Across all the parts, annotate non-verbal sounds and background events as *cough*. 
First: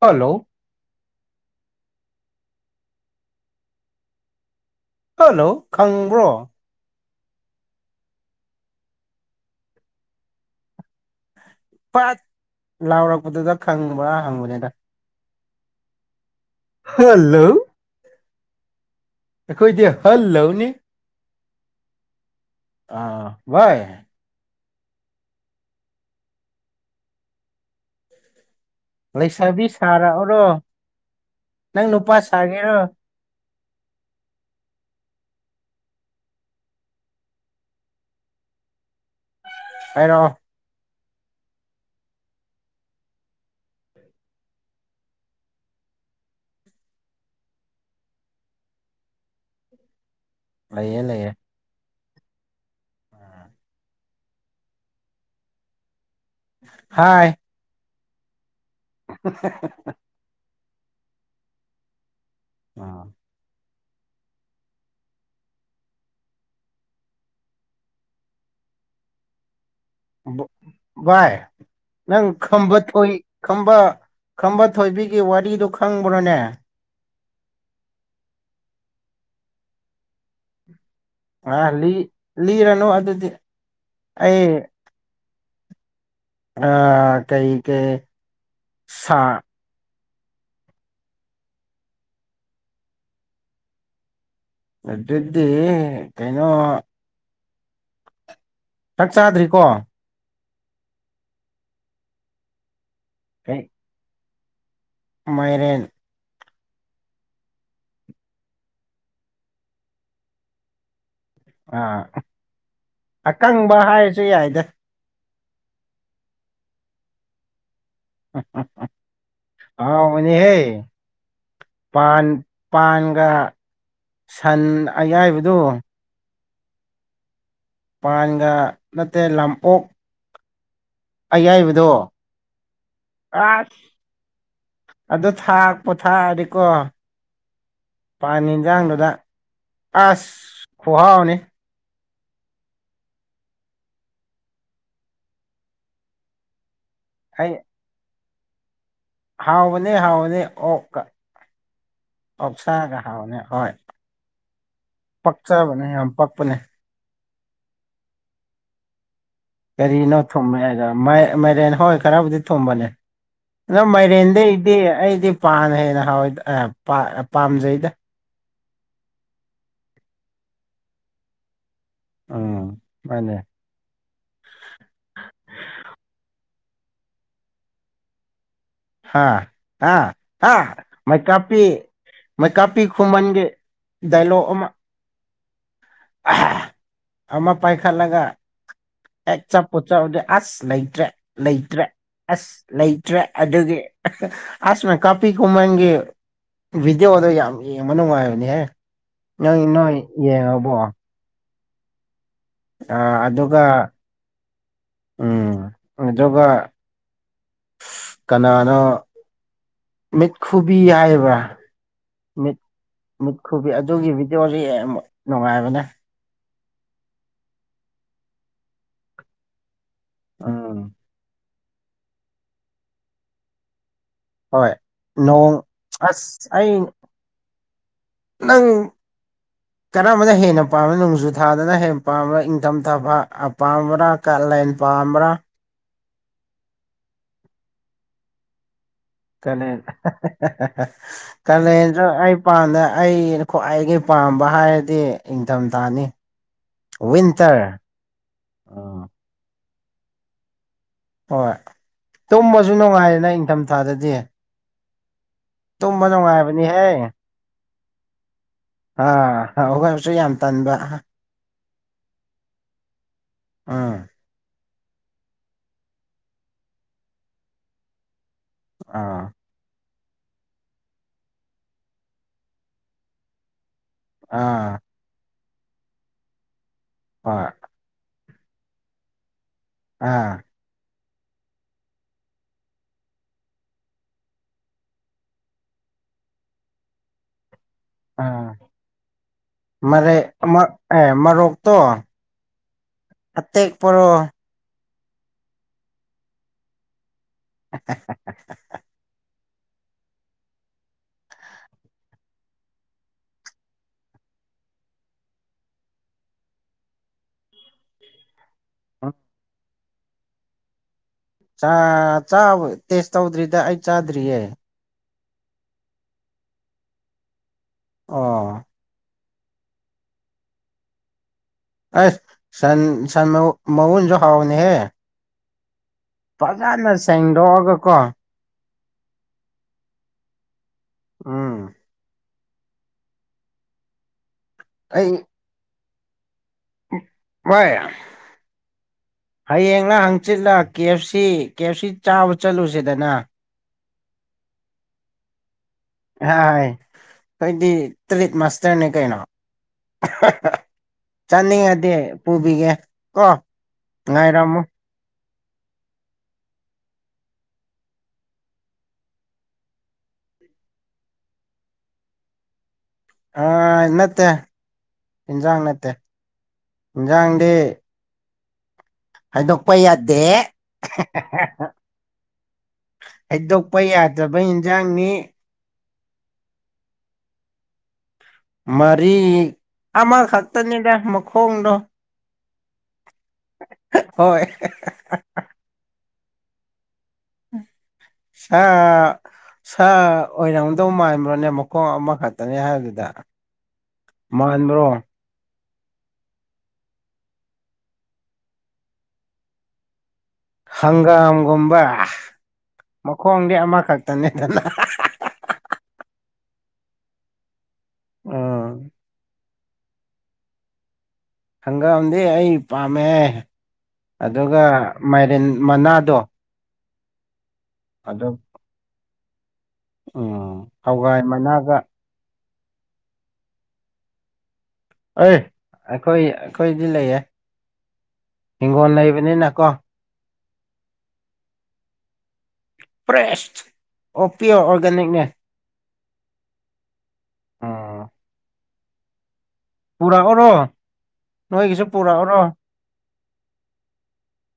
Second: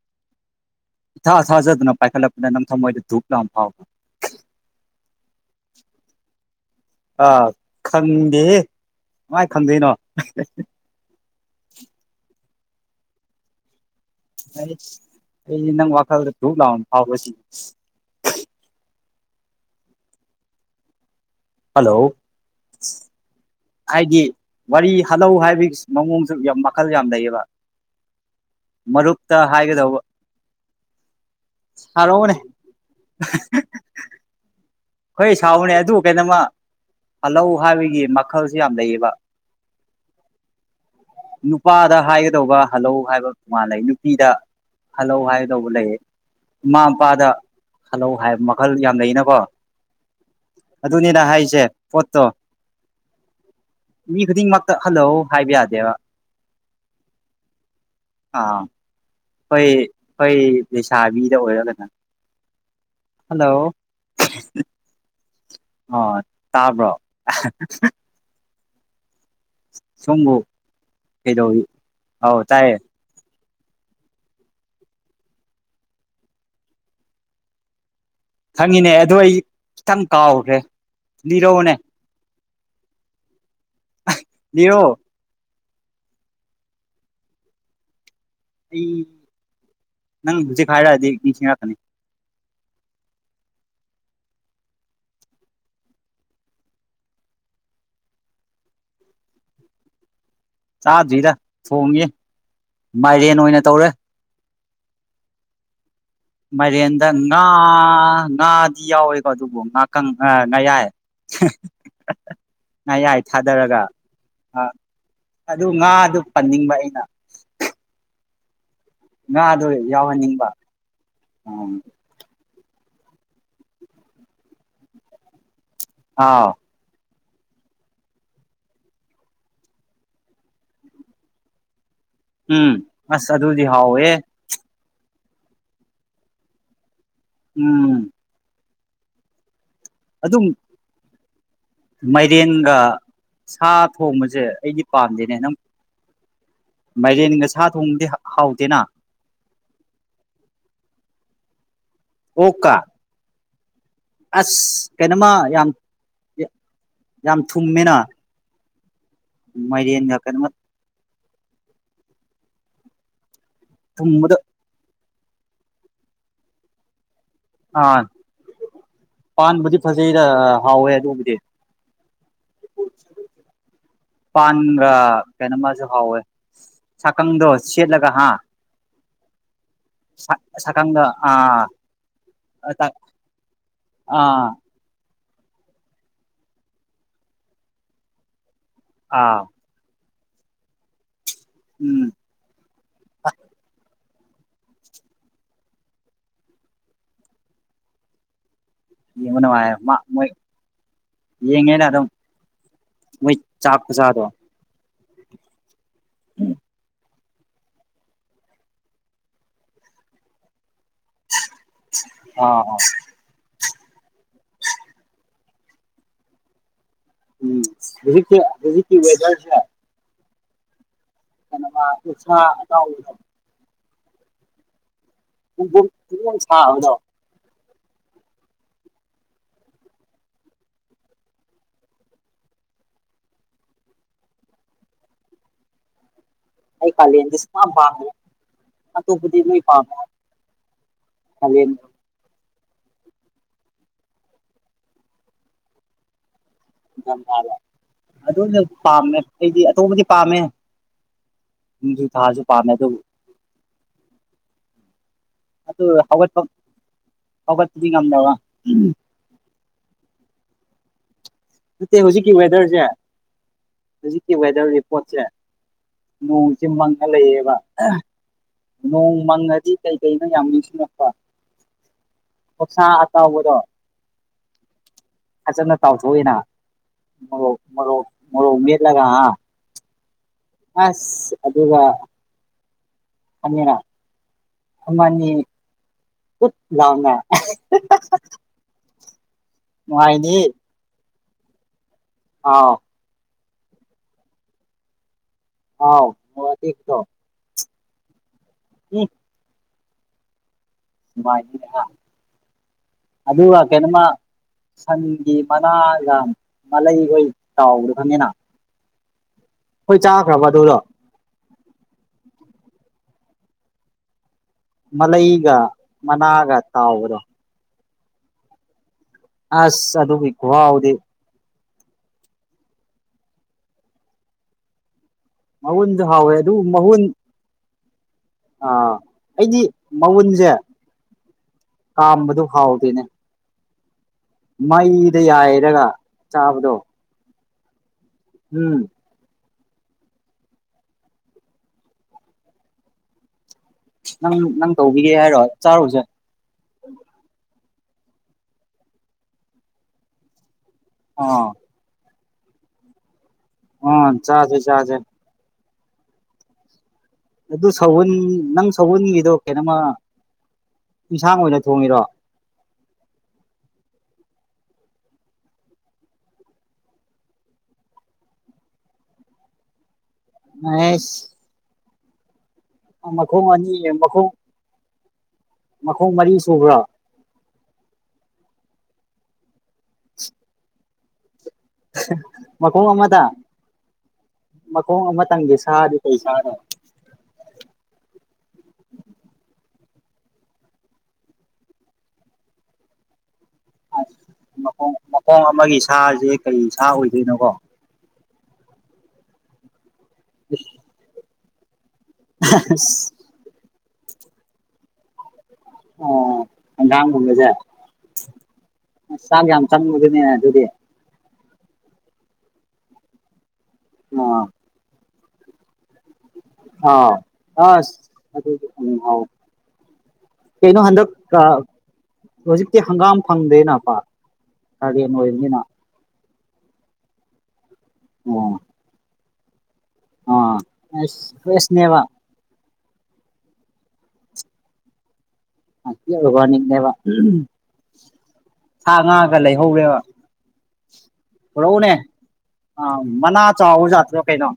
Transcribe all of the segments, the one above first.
hello ꯏꯊꯥꯊꯥꯖꯗꯅ ꯄꯥꯏꯈꯠꯂꯛꯄꯅ ꯅꯝꯊꯃꯣꯏꯗ ꯙꯨꯞ ꯂꯥꯎ ꯑꯃ ꯐꯥꯎꯕ꯭ꯔꯥ ꯍꯜꯂꯣ ꯈꯪꯕ꯭ꯔꯣ ꯑꯥ ꯈꯪꯗꯦꯍꯦ ꯀꯃꯥꯏꯅ ꯈꯪꯗꯣꯏꯅꯣ ꯄꯥꯠ ꯂꯥꯎꯔꯛꯄꯗꯨꯗ ꯈꯪꯕ꯭ꯔꯥ ꯍꯪꯕꯅꯤꯗ ꯑꯩ ꯅꯪ ꯋꯥꯈꯜꯗ ꯨ ꯗꯨꯞ ꯂꯥꯎꯅꯥ ꯐꯥꯎꯕ꯭ꯔꯥꯁꯤꯅꯤ ꯍꯜꯂꯣ ꯑꯩꯈꯣꯏꯗꯤ ꯍꯜꯂꯧꯅꯤ ꯍꯜꯂꯣ ꯑꯥ ꯚꯥꯏ ꯍꯥꯏꯗꯤ ꯋꯥꯔꯤ ꯍꯥꯜꯂꯧ ꯍꯥꯏꯕꯒꯤ ꯃꯑꯣꯡꯁꯨ ꯌꯥꯝ ꯃꯈꯜ ꯌꯥꯝ ꯂꯩꯌꯦꯕ ꯃꯔꯨꯞꯇ ꯂꯩꯁꯥꯕꯤ ꯍꯥꯏꯒꯗꯧꯕ ꯁꯥꯔꯛꯑꯣꯔꯣ ꯅꯪ ꯅꯨꯄꯥ ꯁꯥꯒꯦꯔꯣ ꯍꯦ ꯍꯦ ꯍꯣꯏ ꯁꯥꯎꯑꯣꯅꯦ ꯑꯗꯨ ꯀꯩꯅꯣꯃ ꯍꯥꯜꯂꯧ ꯍꯥꯏꯕꯒꯤ ꯃꯈꯜꯁꯨ ꯌꯥꯝ ꯂꯩꯌꯦꯕ ꯍꯥꯏꯔꯛ ꯑꯣ ꯅꯨꯄꯥꯗ ꯍꯥꯏꯒꯗꯧꯕ ꯍꯜꯂꯧ ꯍꯥꯏꯕ ꯃꯟꯂꯩ ꯅꯨꯄꯤꯗ ꯍꯜꯂꯧ ꯍꯥꯏꯒꯗꯧꯕ ꯂꯩꯌꯦ ꯏꯃꯥ ꯃꯄꯥꯗ ꯍꯜꯂꯧ ꯍꯥꯏꯕ ꯃꯈꯜ ꯌꯥꯝ ꯂꯩꯅꯀꯣ ꯂꯩꯌꯦ ꯑꯗꯨꯅꯤꯗꯥ ꯂꯩꯌꯦ ꯍꯥꯏꯁꯦ ꯄꯣꯠꯇꯣ ꯃꯤ ꯈꯨꯗꯤꯡꯃꯛꯇ ꯍꯜꯂꯣ ꯍꯥꯏꯕ ꯌꯥꯗꯦꯕ ꯍꯥꯏ ꯑꯥ ꯑꯩꯈꯣꯏ ꯑꯩꯈꯣꯏ ꯂꯩꯁꯥꯕꯤꯗ ꯑꯣꯏꯔꯒꯅ ꯍꯜꯂꯣ *unintelligible* ꯑꯥ ꯇꯥꯕ꯭ꯔꯣ ꯁꯣꯝꯕꯨ ꯚꯏ ꯀꯩꯗꯧꯔꯤ ꯅꯪ ꯑꯧ ꯇꯥꯏꯌꯦ ꯈꯝꯕ ꯊꯣꯏ ꯈꯝꯕ ꯈꯝꯕ ꯊꯣꯏꯕꯤꯒꯤ ꯋꯥꯔꯤꯗꯨ ꯈꯪꯕ꯭ꯔꯣꯅꯦ ꯈꯪꯉꯤꯅꯦ ꯑꯗꯨ ꯑꯩ ꯈꯤꯇꯪ ꯀꯥꯎꯈ꯭ꯔꯦ ꯑꯥ ꯂꯤꯔꯛꯑꯣꯅꯦ ꯂꯤ ꯂꯤꯔꯅꯨ ꯑꯗꯨꯗꯤ ꯑꯩ ꯂꯤꯔꯛꯑꯣ ꯑꯥ ꯀꯩ ꯀꯩ ꯑꯩ ꯁꯥ ꯅꯪ ꯍꯧꯖꯤꯛ ꯍꯥꯏꯔꯛꯑꯗꯤ ꯅꯤꯡꯁꯤꯡꯔꯛꯀꯅꯤ ꯑꯗꯨꯗꯤꯗꯤ ꯀꯩꯅꯣ ꯆꯥꯛ ꯆꯥꯗ꯭ꯔꯤꯀꯣ ꯆꯥꯗ꯭ꯔꯤꯗ ꯊꯣꯡꯉꯤ ꯃꯥꯏꯔꯦꯟ ꯑꯣꯏꯅ ꯀꯩ ꯇꯧꯔꯦ ꯃꯥꯏꯔꯦꯟ ꯃꯥꯏꯔꯦꯟꯗ ꯉꯥ ꯉꯥꯗꯤ ꯌꯥꯎꯋꯦꯀꯣ ꯑꯗꯨꯕꯨ ꯉꯥꯀꯪ ꯑꯥ ꯉꯥꯌꯥꯏ ꯑꯥ ꯉꯥꯌꯥꯏ ꯑꯀꯪꯕ ꯊꯥꯗꯔꯒ ꯍꯥꯏꯔꯁꯨꯌꯥꯏꯗ ꯑꯥ ꯑꯗꯨ ꯉꯥꯗꯨ ꯄꯟꯅꯤꯡꯕ ꯑꯩꯅ ꯉꯥꯗꯣ ꯌꯥꯎꯍꯟꯅꯤꯡꯕ ꯑꯍꯥꯎꯕꯅꯤꯍꯦ ꯑꯥ ꯄꯥꯟ ꯄꯥꯟꯒ ꯁꯟ ꯑꯌꯥꯏꯕꯗꯣ ꯑꯥꯎ ꯄꯥꯟꯒ ꯅꯠꯇꯦ ꯂꯝꯑꯣꯛ ꯑꯩꯌꯥꯏꯕꯗꯣ ꯎꯝ ꯑꯁ ꯑꯗꯨꯗꯤ ꯍꯥꯎꯋꯦ ꯑꯗꯣ ꯊꯥꯛꯄꯣ ꯊꯥꯑꯗꯤꯀꯣ ꯎꯝ ꯄꯥꯟ ꯌꯦꯟꯖꯥꯡꯗꯨꯗ ꯑꯁ ꯑꯗꯨꯝ ꯈꯨꯍꯥꯎꯅꯤ ꯃꯥꯏꯔꯦꯟꯒ ꯁꯥ ꯊꯣꯡꯕꯖꯦ ꯑꯩꯗꯤ ꯄꯥꯝꯗꯦꯅꯦ ꯅꯪ *inaudible* ꯃꯥꯏꯔꯦꯟꯒ ꯑꯩ ꯁꯥ ꯊꯣꯡꯕꯗꯤ ꯍꯥ ꯍꯥꯎꯇꯦꯅ ꯍꯥꯎꯕꯅꯦ ꯍꯥꯎꯕꯅꯦ ꯑꯣꯛꯀ ꯑꯣꯛꯀ ꯑꯣꯛꯁꯥꯒ ꯍꯥꯎꯅꯦ ꯍꯣꯏ ꯑꯁ ꯀꯩꯅꯣꯃ ꯌꯥꯝ ꯄꯛꯆꯕꯅꯦ ꯌꯥ ꯄꯛꯄꯅꯦ ꯌꯥꯝ ꯊꯨꯝꯃꯦꯅ ꯃꯥꯏꯔꯦꯟꯒ ꯀꯔꯤꯅꯣ ꯀꯩꯅꯣꯃ ꯊꯨꯝꯃꯦ ꯍꯥꯏꯒ ꯃꯥꯏ ꯃꯥꯏꯔꯦꯟ ꯍꯣꯏ ꯈꯔꯕꯨꯗꯤ ꯊꯨꯝꯕꯅꯦ ꯑꯗꯣ ꯊꯨꯝꯕꯗ ꯃꯥꯏꯔꯦꯟꯗꯩ ꯗꯤ ꯑꯩꯗꯤ ꯄꯥꯅ ꯍꯦꯟꯅ ꯍꯥꯎꯋꯦ ꯗ ꯑꯥ ꯄꯥ ꯄꯥꯝꯖꯩꯗ ꯑꯥ ꯄꯥꯟꯕꯨꯗꯤ ꯐꯖꯩꯔ ꯍꯥꯎꯋꯦ ꯑꯗꯨꯕꯨꯗꯤ ꯑꯥ ꯃꯥꯅꯦ ꯄꯥꯟꯒ ꯀꯩꯅꯣꯃꯁꯨ ꯍꯥꯎꯋꯦ ꯁꯥꯀꯪꯗꯣ ꯁꯦꯠꯂꯒ ꯍꯥ ꯍꯥꯥ ꯍꯥ ꯍꯥ ꯁꯥꯀꯪꯗ ꯃꯩꯀꯥꯞꯄꯤ ꯑꯥ ꯃꯩꯀꯥꯞꯄꯤ ꯑꯥ ꯈꯨꯃꯟꯒꯤ ꯗꯥꯏꯂꯣꯛ ꯑꯃ ꯑꯃ ꯄꯥꯏꯈꯠꯂꯒ ꯑꯥ ꯍꯦꯛ ꯆꯞ ꯄꯣꯠꯆꯥꯎꯗꯤ ꯑꯁ ꯂꯩꯇ꯭ꯔꯦ ꯂꯩꯇ꯭ꯔꯦ ꯎꯝ ꯑꯁ ꯂꯩꯇ꯭ꯔꯦ ꯑꯗꯨꯒꯤ ꯑꯁ ꯃꯩꯀꯥꯞꯄꯤ ꯈꯨꯃꯟꯒꯤ ꯚꯤꯗꯤꯌꯣꯗꯣ ꯌꯥꯝ ꯌꯦꯡꯕ ꯅꯨꯡꯉꯥꯏꯕꯅꯤꯍꯦ ꯌꯦꯡꯕ ꯅꯪ ꯅꯨꯡꯉꯥꯏ ꯅꯣꯏ ꯃꯣꯏ ꯌꯦꯡꯉꯕꯣ ꯌꯦꯡꯉꯦꯅ ꯑꯗꯨꯝ ꯑ ꯃꯣꯏ ꯑꯗꯨꯒ ꯆꯥꯛ ꯈꯨꯆꯥꯗꯣ ꯎꯝ ꯑꯗꯨꯒ ꯀꯅꯥꯅꯣ ꯃꯤꯠꯈꯨꯕꯤ ꯍꯥꯏꯕ ꯕꯔꯥ ꯃꯤꯠ ꯑꯥ ꯃꯤꯠꯈꯨꯕꯤ ꯑꯗꯨꯒꯤ ꯚꯤꯗꯤꯌꯣꯖꯨ ꯌꯦꯡꯕ ꯅꯨꯉꯥꯏꯕꯅꯦ ꯎꯝ ꯍꯨꯖꯤꯛꯀꯤ ꯍꯧꯖꯤꯛꯀꯤ ꯋꯦꯗꯔꯁꯦ ꯑꯥ ꯀꯦꯅꯣꯃꯥ ꯑꯣꯛꯁꯥ ꯑꯇꯥꯎꯕꯗꯣ ꯍꯣꯏ ꯅꯣꯡ ꯄꯨꯡꯄꯣꯡ ꯄꯨꯡꯄꯣꯡ ꯑꯁ ꯑꯩ ꯁꯥꯕꯗꯣ ꯅꯪ ꯀꯔꯝꯕꯅ ꯍꯦꯟꯅ ꯄꯥꯝꯃꯤ ꯅꯣꯡꯖꯨ ꯊꯥꯗꯅ ꯍꯦꯟ ꯄꯥꯝꯕꯔꯥ ꯏꯪꯊꯝꯊꯥ ꯄꯥ ꯑꯄꯥꯝꯕꯔꯥ ꯀꯥꯂꯦꯟ ꯄꯥꯝꯕ꯭ꯔꯥ ꯑꯩ ꯀꯥꯂꯦꯟꯗꯤ ꯁꯨꯄꯥꯝ ꯄꯥꯝꯗꯦ ꯀꯂꯦꯟ ꯀꯥꯂꯦꯟ ꯑ ꯑꯩ ꯄꯥꯝꯗꯦ ꯑꯩꯅ ꯈ꯭ꯋꯥꯏꯗꯒꯤ ꯄꯥꯝꯕ ꯍꯥꯏꯔꯗꯤ ꯏꯪꯊꯝꯊꯥꯅꯤ ꯏꯪꯊꯝꯊꯥꯅꯦ ꯋꯤꯟꯇꯔ ꯑꯗꯨꯅ ꯑꯥ ꯄꯥꯝꯃꯦ ꯑꯩꯗꯤ ꯑꯇꯣꯞꯄꯗꯤ ꯄꯥꯝꯃꯦ ꯍꯣꯏ ꯅꯣꯡꯖꯨ ꯊꯥꯁꯨ ꯄꯥꯝꯃꯦ ꯇꯨꯝꯃꯖꯨ ꯅꯨꯉꯥꯏꯔꯦꯅ ꯏꯪꯊꯝꯊꯥꯗꯗꯤ ꯑꯗꯨꯒ ꯇꯨꯝꯕ ꯍꯧꯒꯠꯄ ꯅꯨꯡꯉꯥꯏꯕꯅꯤꯍꯦ ꯍꯧꯒꯠꯄꯗꯤ ꯉꯝꯗꯕ ꯑꯥ *unintelligible* ꯕꯨꯁꯨ ꯌꯥꯝ ꯇꯟꯕ ꯅꯠꯇꯦ ꯍꯨꯖꯤꯛꯀꯤ ꯋꯦꯗꯔꯖꯦ ꯑꯥ ꯍꯨꯖꯤꯛꯀꯤ ꯋꯦꯗꯔ ꯔꯤꯄꯣꯔꯠꯁꯦ ꯅꯣꯡꯁꯦ ꯃꯪꯉ ꯂꯩꯌꯦꯕ ꯅꯣꯡ ꯑꯥ ꯃꯪꯉꯗꯤ ꯀꯩ ꯀꯩꯅꯣ ꯌꯥꯝ ꯅꯤꯡꯁꯤꯡꯂꯛꯄ ꯑꯣꯛꯁꯥ ꯑꯇꯥꯎꯕꯗꯣ ꯑꯥ ꯐꯖꯅ ꯇꯥꯎꯊꯣꯛꯑꯦꯅ ꯍꯣꯏ ꯃꯣꯔꯣꯛ ꯃꯣꯔꯣꯛ ꯃꯣꯔꯣꯛ ꯃꯦꯠꯂꯒ ꯍꯥ ꯑꯥ ꯑꯁ ꯑꯗꯨꯒ ꯑꯅꯤꯔꯥ ꯑꯃ ꯑꯅꯤ ꯀꯨꯠ ꯂꯥꯎꯅ ꯑꯥ ꯃꯥꯔꯦ ꯅꯨꯡꯉꯥꯏꯅꯤ ꯑꯃ ꯑꯦ ꯃꯥꯔꯣꯛꯇꯣ ꯑꯥꯎ ꯑꯇꯦꯛ ꯄꯥꯔꯣ ꯑꯥꯎ ꯃꯣꯔꯣꯛ ꯑꯇꯦꯛꯇꯣ *unintelligible* ꯎꯝ *inaudible* ꯑꯗꯨꯒ ꯀꯩꯅꯣꯃꯥ ꯁꯟꯒꯤ ꯃꯅꯥꯒ ꯃꯂꯩꯈꯣꯏ ꯇꯥꯎꯕꯗꯣ ꯈꯪꯉꯦꯅ *inaudible* ꯈꯣꯏ ꯆꯥꯈ꯭ꯔꯥꯕ ꯑꯗꯨꯗꯣ ꯆꯥ ꯆꯥꯕ ꯇꯦꯁ ꯇꯧꯗ꯭ꯔꯤꯗ ꯑꯩ ꯆꯥꯗ꯭ꯔꯤꯌꯦ ꯃꯂꯩꯒ ꯃꯅꯥꯒ ꯇꯥꯎꯕꯗꯣ ꯑꯣ ꯑꯁ ꯑꯗꯨꯒꯤ ꯈꯨꯍꯥꯎꯗꯤ ꯑꯩꯁ ꯁꯟ ꯁꯟ ꯃꯥ ꯃꯎꯟꯖꯨ ꯍꯥꯎꯕꯅꯦꯍꯦ ꯃꯥꯎꯟꯗꯨ ꯍꯥꯎ ꯐꯖꯅ ꯁꯦꯡꯗꯣꯛꯑꯒ ꯀꯣ ꯑꯥ ꯑꯩꯗꯤ ꯃꯎꯟꯖꯦ ꯎꯝ ꯀꯥꯝꯕꯗꯣ ꯍꯥꯎꯗꯦꯅꯦ ꯑꯩ ꯃꯩꯗ ꯌꯥꯏꯔꯒ ꯆꯥꯕꯗꯣ *unintelligible* ꯎꯝ ꯍꯌꯦꯡꯂꯥ ꯍꯪꯆꯤꯠꯂꯥ ꯀꯦ ꯑꯦꯐ ꯁꯤ ꯀꯦ ꯑꯦꯐ ꯁꯤ ꯆꯥꯕ ꯆꯠꯂꯨꯁꯤꯗꯅ ꯅꯪ ꯅꯪ ꯇꯧꯕꯤꯒꯦ ꯍꯥꯏꯔꯣ ꯆꯥꯔꯨꯖꯦ ꯍꯥꯏ ꯍꯣꯏꯗꯤ ꯇ꯭ꯔꯤꯠ ꯃꯥꯁꯇꯔꯅꯦ ꯀꯩꯅꯣ ꯑꯥ ꯆꯥꯅꯤꯡꯉꯗꯤ ꯄꯨꯕꯤꯒꯦ ꯀꯣ ꯑꯣ ꯆꯥꯖꯦ ꯉꯥꯏꯔꯝꯃꯨ ꯆꯥꯖꯦ ꯑꯗꯨ ꯁꯥꯍꯨꯟ ꯅꯪ ꯁꯥꯍꯨꯟꯒꯤꯗꯣ ꯀꯩꯅꯣꯝꯃꯥ ꯏꯟꯁꯥꯡ ꯑꯣꯏꯅ ꯊꯣꯡꯉꯤꯔꯣ ꯍꯥꯏ ꯅꯠꯇꯦ ꯏꯟꯖꯥꯡ ꯅꯠꯇꯦ ꯏꯟꯖꯥꯡꯗꯤ ꯍꯥꯏꯗꯣꯛꯄ ꯌꯥꯗꯦ *unintelligible* ꯃꯈꯣꯡ ꯑꯅꯤ ꯍꯩꯗꯣꯛꯄ ꯃꯈꯣꯡ ꯌꯥꯗꯕ ꯏꯟꯖꯥꯡꯅꯤ ꯃꯈꯣꯡ ꯃꯔꯤ ꯁꯨꯕ꯭ꯔꯣ ꯃꯔꯤ ꯑꯃꯈꯛꯇꯅꯤꯗ ꯃꯈꯣꯡꯗꯣ ꯃꯈꯣꯡ ꯑꯃꯗ ꯍꯣꯏ ꯃꯈꯣꯡ ꯑꯃꯇꯪꯒꯤ ꯁꯥꯗꯤ ꯀꯔꯤ ꯁꯥꯅ‌ꯣ ꯁꯥ ꯁꯥ ꯑꯣꯏꯔꯝꯗꯧ ꯃꯥꯟꯕ꯭ꯔꯣꯅꯦ ꯃꯈꯣꯡ ꯑꯃꯈꯛꯇꯅꯦ ꯍꯥꯏꯕꯗꯨꯗ ꯃꯥꯟꯕ꯭ꯔꯣ ꯈꯣꯡ ꯑꯃꯒꯤ ꯁꯥꯖꯤ ꯀꯔꯤ ꯁꯥ ꯑꯣꯏꯗꯣꯏꯅꯣ ꯀꯣ ꯍꯪꯒꯥꯝꯒꯨꯝꯕ *unintelligible* ꯃꯈꯣꯡꯗꯤ ꯑꯃꯈꯛꯇꯅꯦꯗꯅ ꯑꯣ ꯍꯡꯒꯥꯝꯒꯨꯝꯕꯖ‌ꯦ ꯎꯝ ꯆꯥꯡ ꯌꯥꯝ ꯆꯪꯕꯗꯨꯅꯦꯅ ꯑꯗꯨꯗꯤ ꯍꯪꯒꯥꯝꯗꯤ ꯑꯩ ꯄꯥꯝꯃꯦ ꯑꯥ ꯑꯗꯨꯒ ꯃꯥꯏꯔꯦꯟ ꯃꯅꯥꯗꯣ ꯑꯥ ꯑꯁ ꯑꯗꯨꯒ ꯑꯗꯨꯗꯤ ꯑꯗꯨꯝ ꯍꯥꯎ ꯎꯝ ꯀꯩꯅꯣ ꯍꯟꯗꯛ ꯍꯋꯥꯏꯏ ꯃꯅꯥꯒ ꯍꯧꯖꯤꯛꯇꯤ ꯍꯪꯒꯥꯝ ꯐꯪꯗꯦꯅ ꯄꯥꯛ ꯀꯥꯂ‌ꯦꯟ ꯑꯦ ꯑꯣꯏꯕꯅꯤꯅ ꯑꯩꯈꯣꯏ ꯑꯩꯈꯣꯏꯗꯤ ꯂꯩꯌꯦ ꯎꯝ ꯍꯤꯡꯒꯣꯟ ꯂꯩꯕꯅꯤꯅ ꯀꯣ ꯑꯥ ꯑꯁ ꯐ꯭ꯔꯦꯁꯅꯦꯕ ꯄ꯭ꯔꯦꯁ ꯑꯣ ꯄꯤꯌꯣ ꯑꯣꯔꯒꯅꯤꯛꯅꯦ *unintelligible* ꯑꯣꯔꯒꯅꯤꯛꯅꯦꯕ ꯎꯝ ꯁꯥ ꯉꯥ ꯈꯔ ꯂꯩꯍꯧꯔꯦꯕ ꯄꯨꯔꯛꯎꯔꯣ ꯅꯣꯏꯒꯤꯁꯨ ꯄꯨꯔꯛꯎꯅꯦ ꯄꯨꯔꯛꯎꯔꯣ ꯑ ꯃꯅꯥ ꯆꯥꯎꯕꯖꯥꯠꯇꯨꯔꯣ ꯀꯩꯅꯣ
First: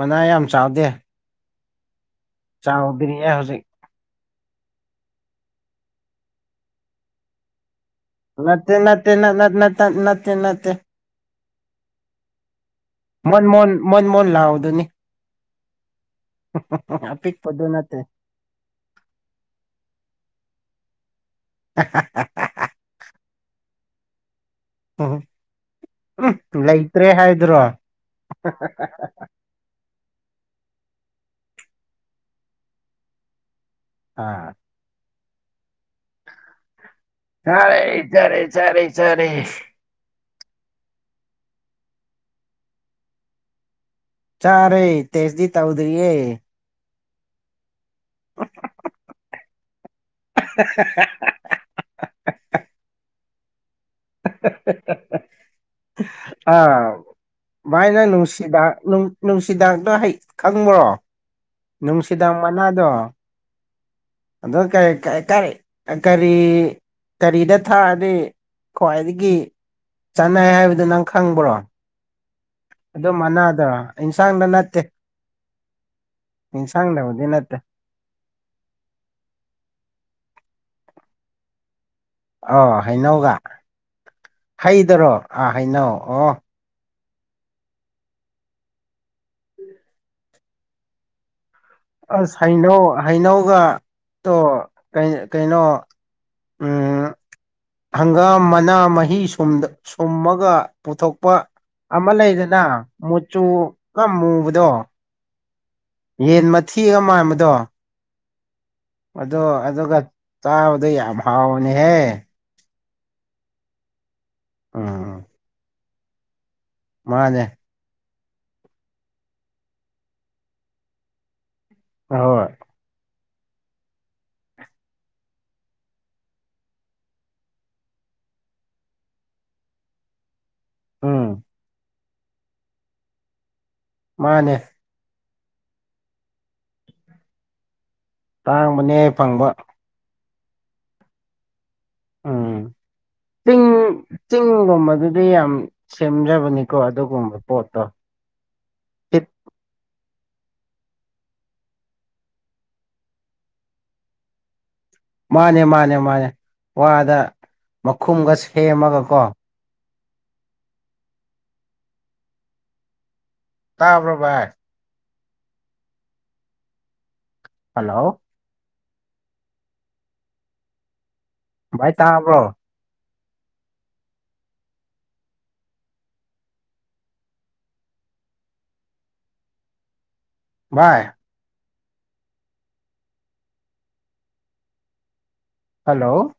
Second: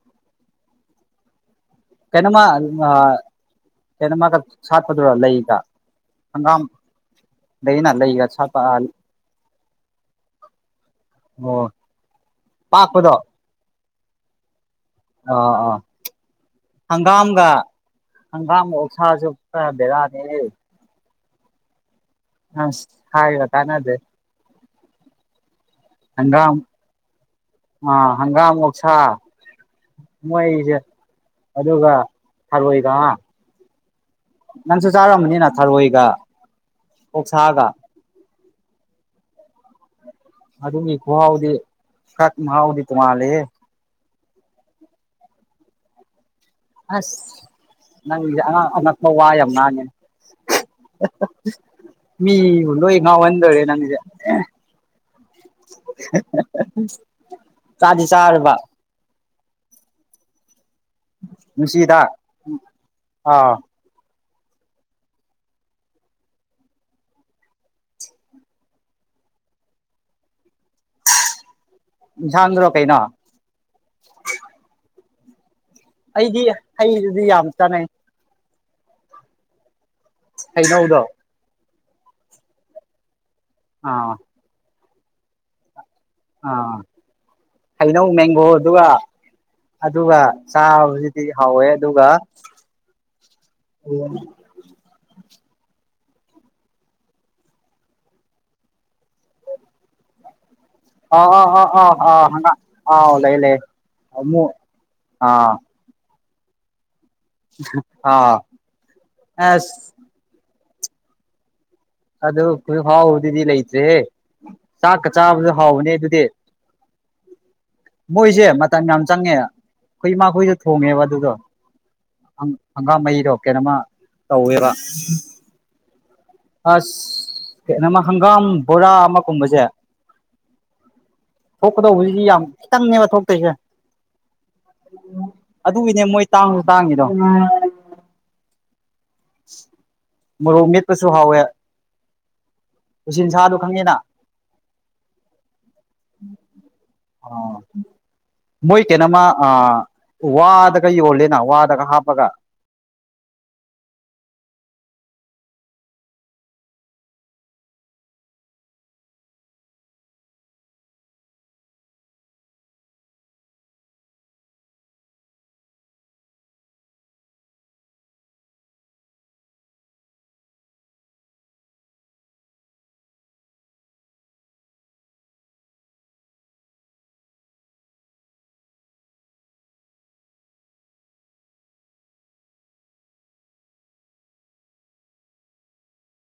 ꯃꯅꯥ ꯌꯥꯝ ꯆꯥꯎꯗꯦ ꯀꯩꯅ‌ꯣꯝꯃ ꯑ ꯆꯥꯎꯗ꯭ꯔꯤꯌꯦ ꯍꯧꯖꯤꯛ ꯀꯩꯅ‌ꯣꯝꯃꯒ ꯁꯥꯠꯄꯗꯨꯔ‌ꯣ ꯂꯩꯗ ꯍꯪꯒꯥꯝ ꯂꯩꯑꯦꯅ ꯂꯩꯒ ꯁꯥꯠꯄ ꯅꯠꯇꯦ ꯑꯥ ꯅꯠꯇꯦ ꯅꯠ ꯅꯠ ꯅꯠꯇ ꯅꯠꯇꯦ ꯅꯠꯇꯦ ꯑꯣ ꯄꯥꯛꯄꯗꯣ ꯃ‌ꯣꯟ ꯃꯣꯟ ꯃ‌ꯣꯟ ꯃꯣꯟ ꯂꯥꯎꯕꯗꯨꯅꯤ ꯑ ꯑꯥ ꯍꯪꯒꯥꯝꯒ ꯑꯄꯤꯛꯄꯗꯨ ꯅꯠꯇꯦ ꯍꯪꯒꯥꯝꯒ ꯑꯣꯛꯁꯥꯁꯨ ꯈꯔ ꯕꯦꯔꯥꯅꯤꯍ‌ꯦ *unintelligible* ꯑꯁ ꯍꯥꯏꯔ ꯀꯥꯟꯅꯗꯦ ꯍꯪꯒꯥꯝ ꯎꯝ ꯂꯩꯇ꯭ꯔꯦ ꯍꯥꯏꯗꯨꯔꯣ ꯑꯥ ꯃꯣꯏꯖ‌ꯦ ꯑꯗꯨꯒ ꯊꯔꯣꯏꯒ ꯍꯥ ꯑꯥ ꯅꯪꯁꯨ ꯆꯥꯔꯝꯒꯅꯤꯅ ꯊꯔꯣꯏꯒ ꯑꯣꯛꯁꯥꯒ ꯒꯥꯔꯦ ꯆꯥꯔꯦ ꯆꯥꯔꯦ ꯆꯥꯔꯦ ꯑꯗꯨꯒꯤ ꯈꯨꯍꯥꯎꯗꯤ ꯈꯛ ꯃꯍꯥꯎꯗꯤ ꯇꯣꯡꯉꯥꯜꯂꯦꯍꯦ ꯆꯥꯔꯦ ꯇꯦꯁꯗꯤ ꯇꯧꯗ꯭ꯔꯤꯌꯦ ꯑꯁ ꯅꯪꯒꯤꯖ‌ꯦ ꯑꯉꯥꯡ ꯑꯉꯛꯄ ꯋꯥ ꯌꯥꯝ ꯉꯥꯡꯉꯦ *unintelligible* ꯃꯤꯕꯨ ꯂꯣꯏ ꯉꯥꯎꯍꯟꯗꯣꯏꯔꯦ ꯅꯪꯖꯦ ꯑ ꯚꯥꯏꯅ ꯆꯥꯗꯤ ꯆꯥꯔꯕ ꯅꯨꯡꯁꯤꯕ ꯅꯨꯡ ꯅꯨꯡꯁꯤꯗꯥꯡꯗꯣ ꯍꯩ ꯈꯪꯕ꯭ꯔꯣ ꯅꯨꯡꯁꯤ ꯍꯤꯗꯥꯛ ꯅꯨꯡꯁꯤꯗꯥꯛ ꯑꯥꯎ ꯑꯗ‌ꯣ ꯀꯩ ꯀꯩ ꯀꯔꯤ ꯑꯥ ꯀꯔꯤ ꯀꯔꯤꯗ ꯊꯛꯑꯗꯤ ꯈ꯭ꯋꯥꯏꯗꯒꯤ ꯆꯥꯅꯩ ꯍꯥꯏꯕꯗ‌ꯣ ꯅꯪ ꯈꯪꯕ꯭ꯔꯣ ꯏꯟꯁꯥꯡꯗꯨꯔꯣ ꯀꯩꯅꯣ ꯑꯗ‌ꯣ ꯃꯅꯥꯗ ꯏꯟꯁꯥꯡꯗ ꯅꯠꯇꯦ ꯑꯩꯗꯤ ꯌꯦꯟꯁꯥꯡꯗꯕꯨꯗꯤ ꯍꯩꯗꯗꯤ ꯌꯥꯝ ꯅꯠꯇꯦ ꯆꯥꯅꯩ ꯍꯩꯅꯧ ꯗꯣ ꯑꯥ ꯍꯩꯅꯧꯒ ꯑꯥ ꯍꯩꯗꯔꯣ ꯑꯥ ꯍꯩꯅꯧ ꯑꯣ ꯑꯥ ꯍꯩꯅꯧ ꯃꯦꯡꯒꯣ ꯗꯨꯒ ꯑꯗꯨꯒ ꯆꯥꯕꯁꯤꯗꯤ ꯍꯥꯎꯋꯦ ꯑꯗꯨꯒ ꯑꯁ ꯍꯩꯅꯧ ꯍꯩꯅꯧꯒ ꯇ‌ꯣ ꯀꯩ ꯀꯩꯅꯣ ꯎꯝ ꯍꯪꯒꯥꯝ ꯃꯅꯥ ꯃꯍꯤ ꯁꯨꯝꯗ ꯁꯨꯝꯃꯒ ꯑꯥ ꯄꯨꯊꯣꯛꯄ ꯑꯥ ꯑꯥ ꯑꯥ ꯑꯃꯥ ꯑꯥ ꯍꯪꯒꯥꯝ ꯂꯩꯗꯅ ꯑꯥꯎ ꯂꯩ ꯃꯨꯆꯨ ꯂꯩ ꯀ ꯑꯃꯨꯛ ꯃꯨꯕꯗꯣ ꯑꯥ ꯌꯦꯟ ꯃꯊꯤꯒ ꯃꯥꯟꯕꯗꯣ *unintelligible* ꯑꯗ‌ꯣ ꯑꯗ‌ꯣꯒ ꯑꯁ ꯆꯕꯗ‌ꯣ ꯌꯥꯝ ꯍꯥꯎꯕꯅꯦꯍꯦ ꯑꯗꯨ ꯍꯨꯖꯤꯛ ꯐꯥꯎꯕꯗꯨꯗꯤ ꯂꯩꯇ꯭ꯔꯦꯍꯦ ꯆꯥꯛꯀ ꯎꯝ ꯆꯥꯕꯁꯨ ꯍꯥꯎꯕꯅꯦ ꯑꯗꯨꯗꯤ ꯃꯥꯅꯦ ꯃꯣꯏꯁꯦ ꯃꯇꯝ ꯌꯥꯝ ꯆꯪꯉꯦ ꯈꯣꯏ ꯏꯃꯥ ꯈꯣꯏꯅ ꯊꯣꯡꯉꯦꯕ ꯑꯗꯨꯗꯣ ꯍꯪ ꯑꯍꯣꯏ ꯍꯪꯒꯥꯝ ꯃꯍꯤꯗꯣ ꯀ‌ꯦꯅꯣꯃ ꯇꯧꯋꯦꯕ ꯑꯁ ꯀ‌ꯦꯅ‌ꯣꯃ ꯍꯪꯒꯥꯝ ꯕꯣꯔꯥ ꯑꯃꯥ ꯀꯨꯝꯕꯖ‌ꯦ ꯎꯝ ꯊꯣꯛꯀꯗꯧꯕ ꯗꯨꯗꯤ ꯌꯥꯝ ꯈꯤꯇꯪꯅꯦꯕ ꯊꯣꯛꯇꯣꯏꯁꯦ ꯃꯥꯅꯦ ꯑꯗꯨꯒꯤꯅꯦ ꯃꯣꯏ ꯇꯥꯡꯁꯨ ꯇꯥꯡꯉꯤꯗꯣ ꯇꯥꯡꯕꯅꯦ ꯐꯪꯕ ꯃꯣꯔꯣꯛ ꯃꯦꯠꯄꯁꯨ ꯍꯥꯎꯋꯦ ꯎꯝ ꯎꯆꯤꯟꯁꯥꯗꯣ ꯆꯤꯡ ꯈꯪꯉꯦꯅ ꯆꯤꯡꯒꯨꯝꯕ ꯗꯨꯗꯤ ꯌꯥꯝ ꯁꯦꯝꯖꯕꯅꯤꯀꯣ ꯑꯗꯨꯒꯨꯝꯕ ꯄꯣꯠꯇꯣ ꯃꯣꯏ ꯀ‌ꯦꯅꯣꯃ ꯑꯥ ꯋꯥ ꯗꯒ ꯌꯣꯜꯂꯦꯅ ꯋꯥ ꯗꯒ ꯍꯥꯞꯄꯒ ꯃꯥꯅꯦ ꯃꯥꯅꯦ ꯃꯥꯅꯦ ꯋꯥꯗ ꯃꯈꯨꯝꯒ ꯁꯦꯝꯃꯒꯀꯣ ꯇꯥꯕ꯭ꯔꯣ ꯚꯥꯏ ꯍꯂꯣ ꯚꯥꯏ ꯇꯥꯕ꯭ꯔꯣ ꯚꯥꯏ ꯍꯜꯂꯣ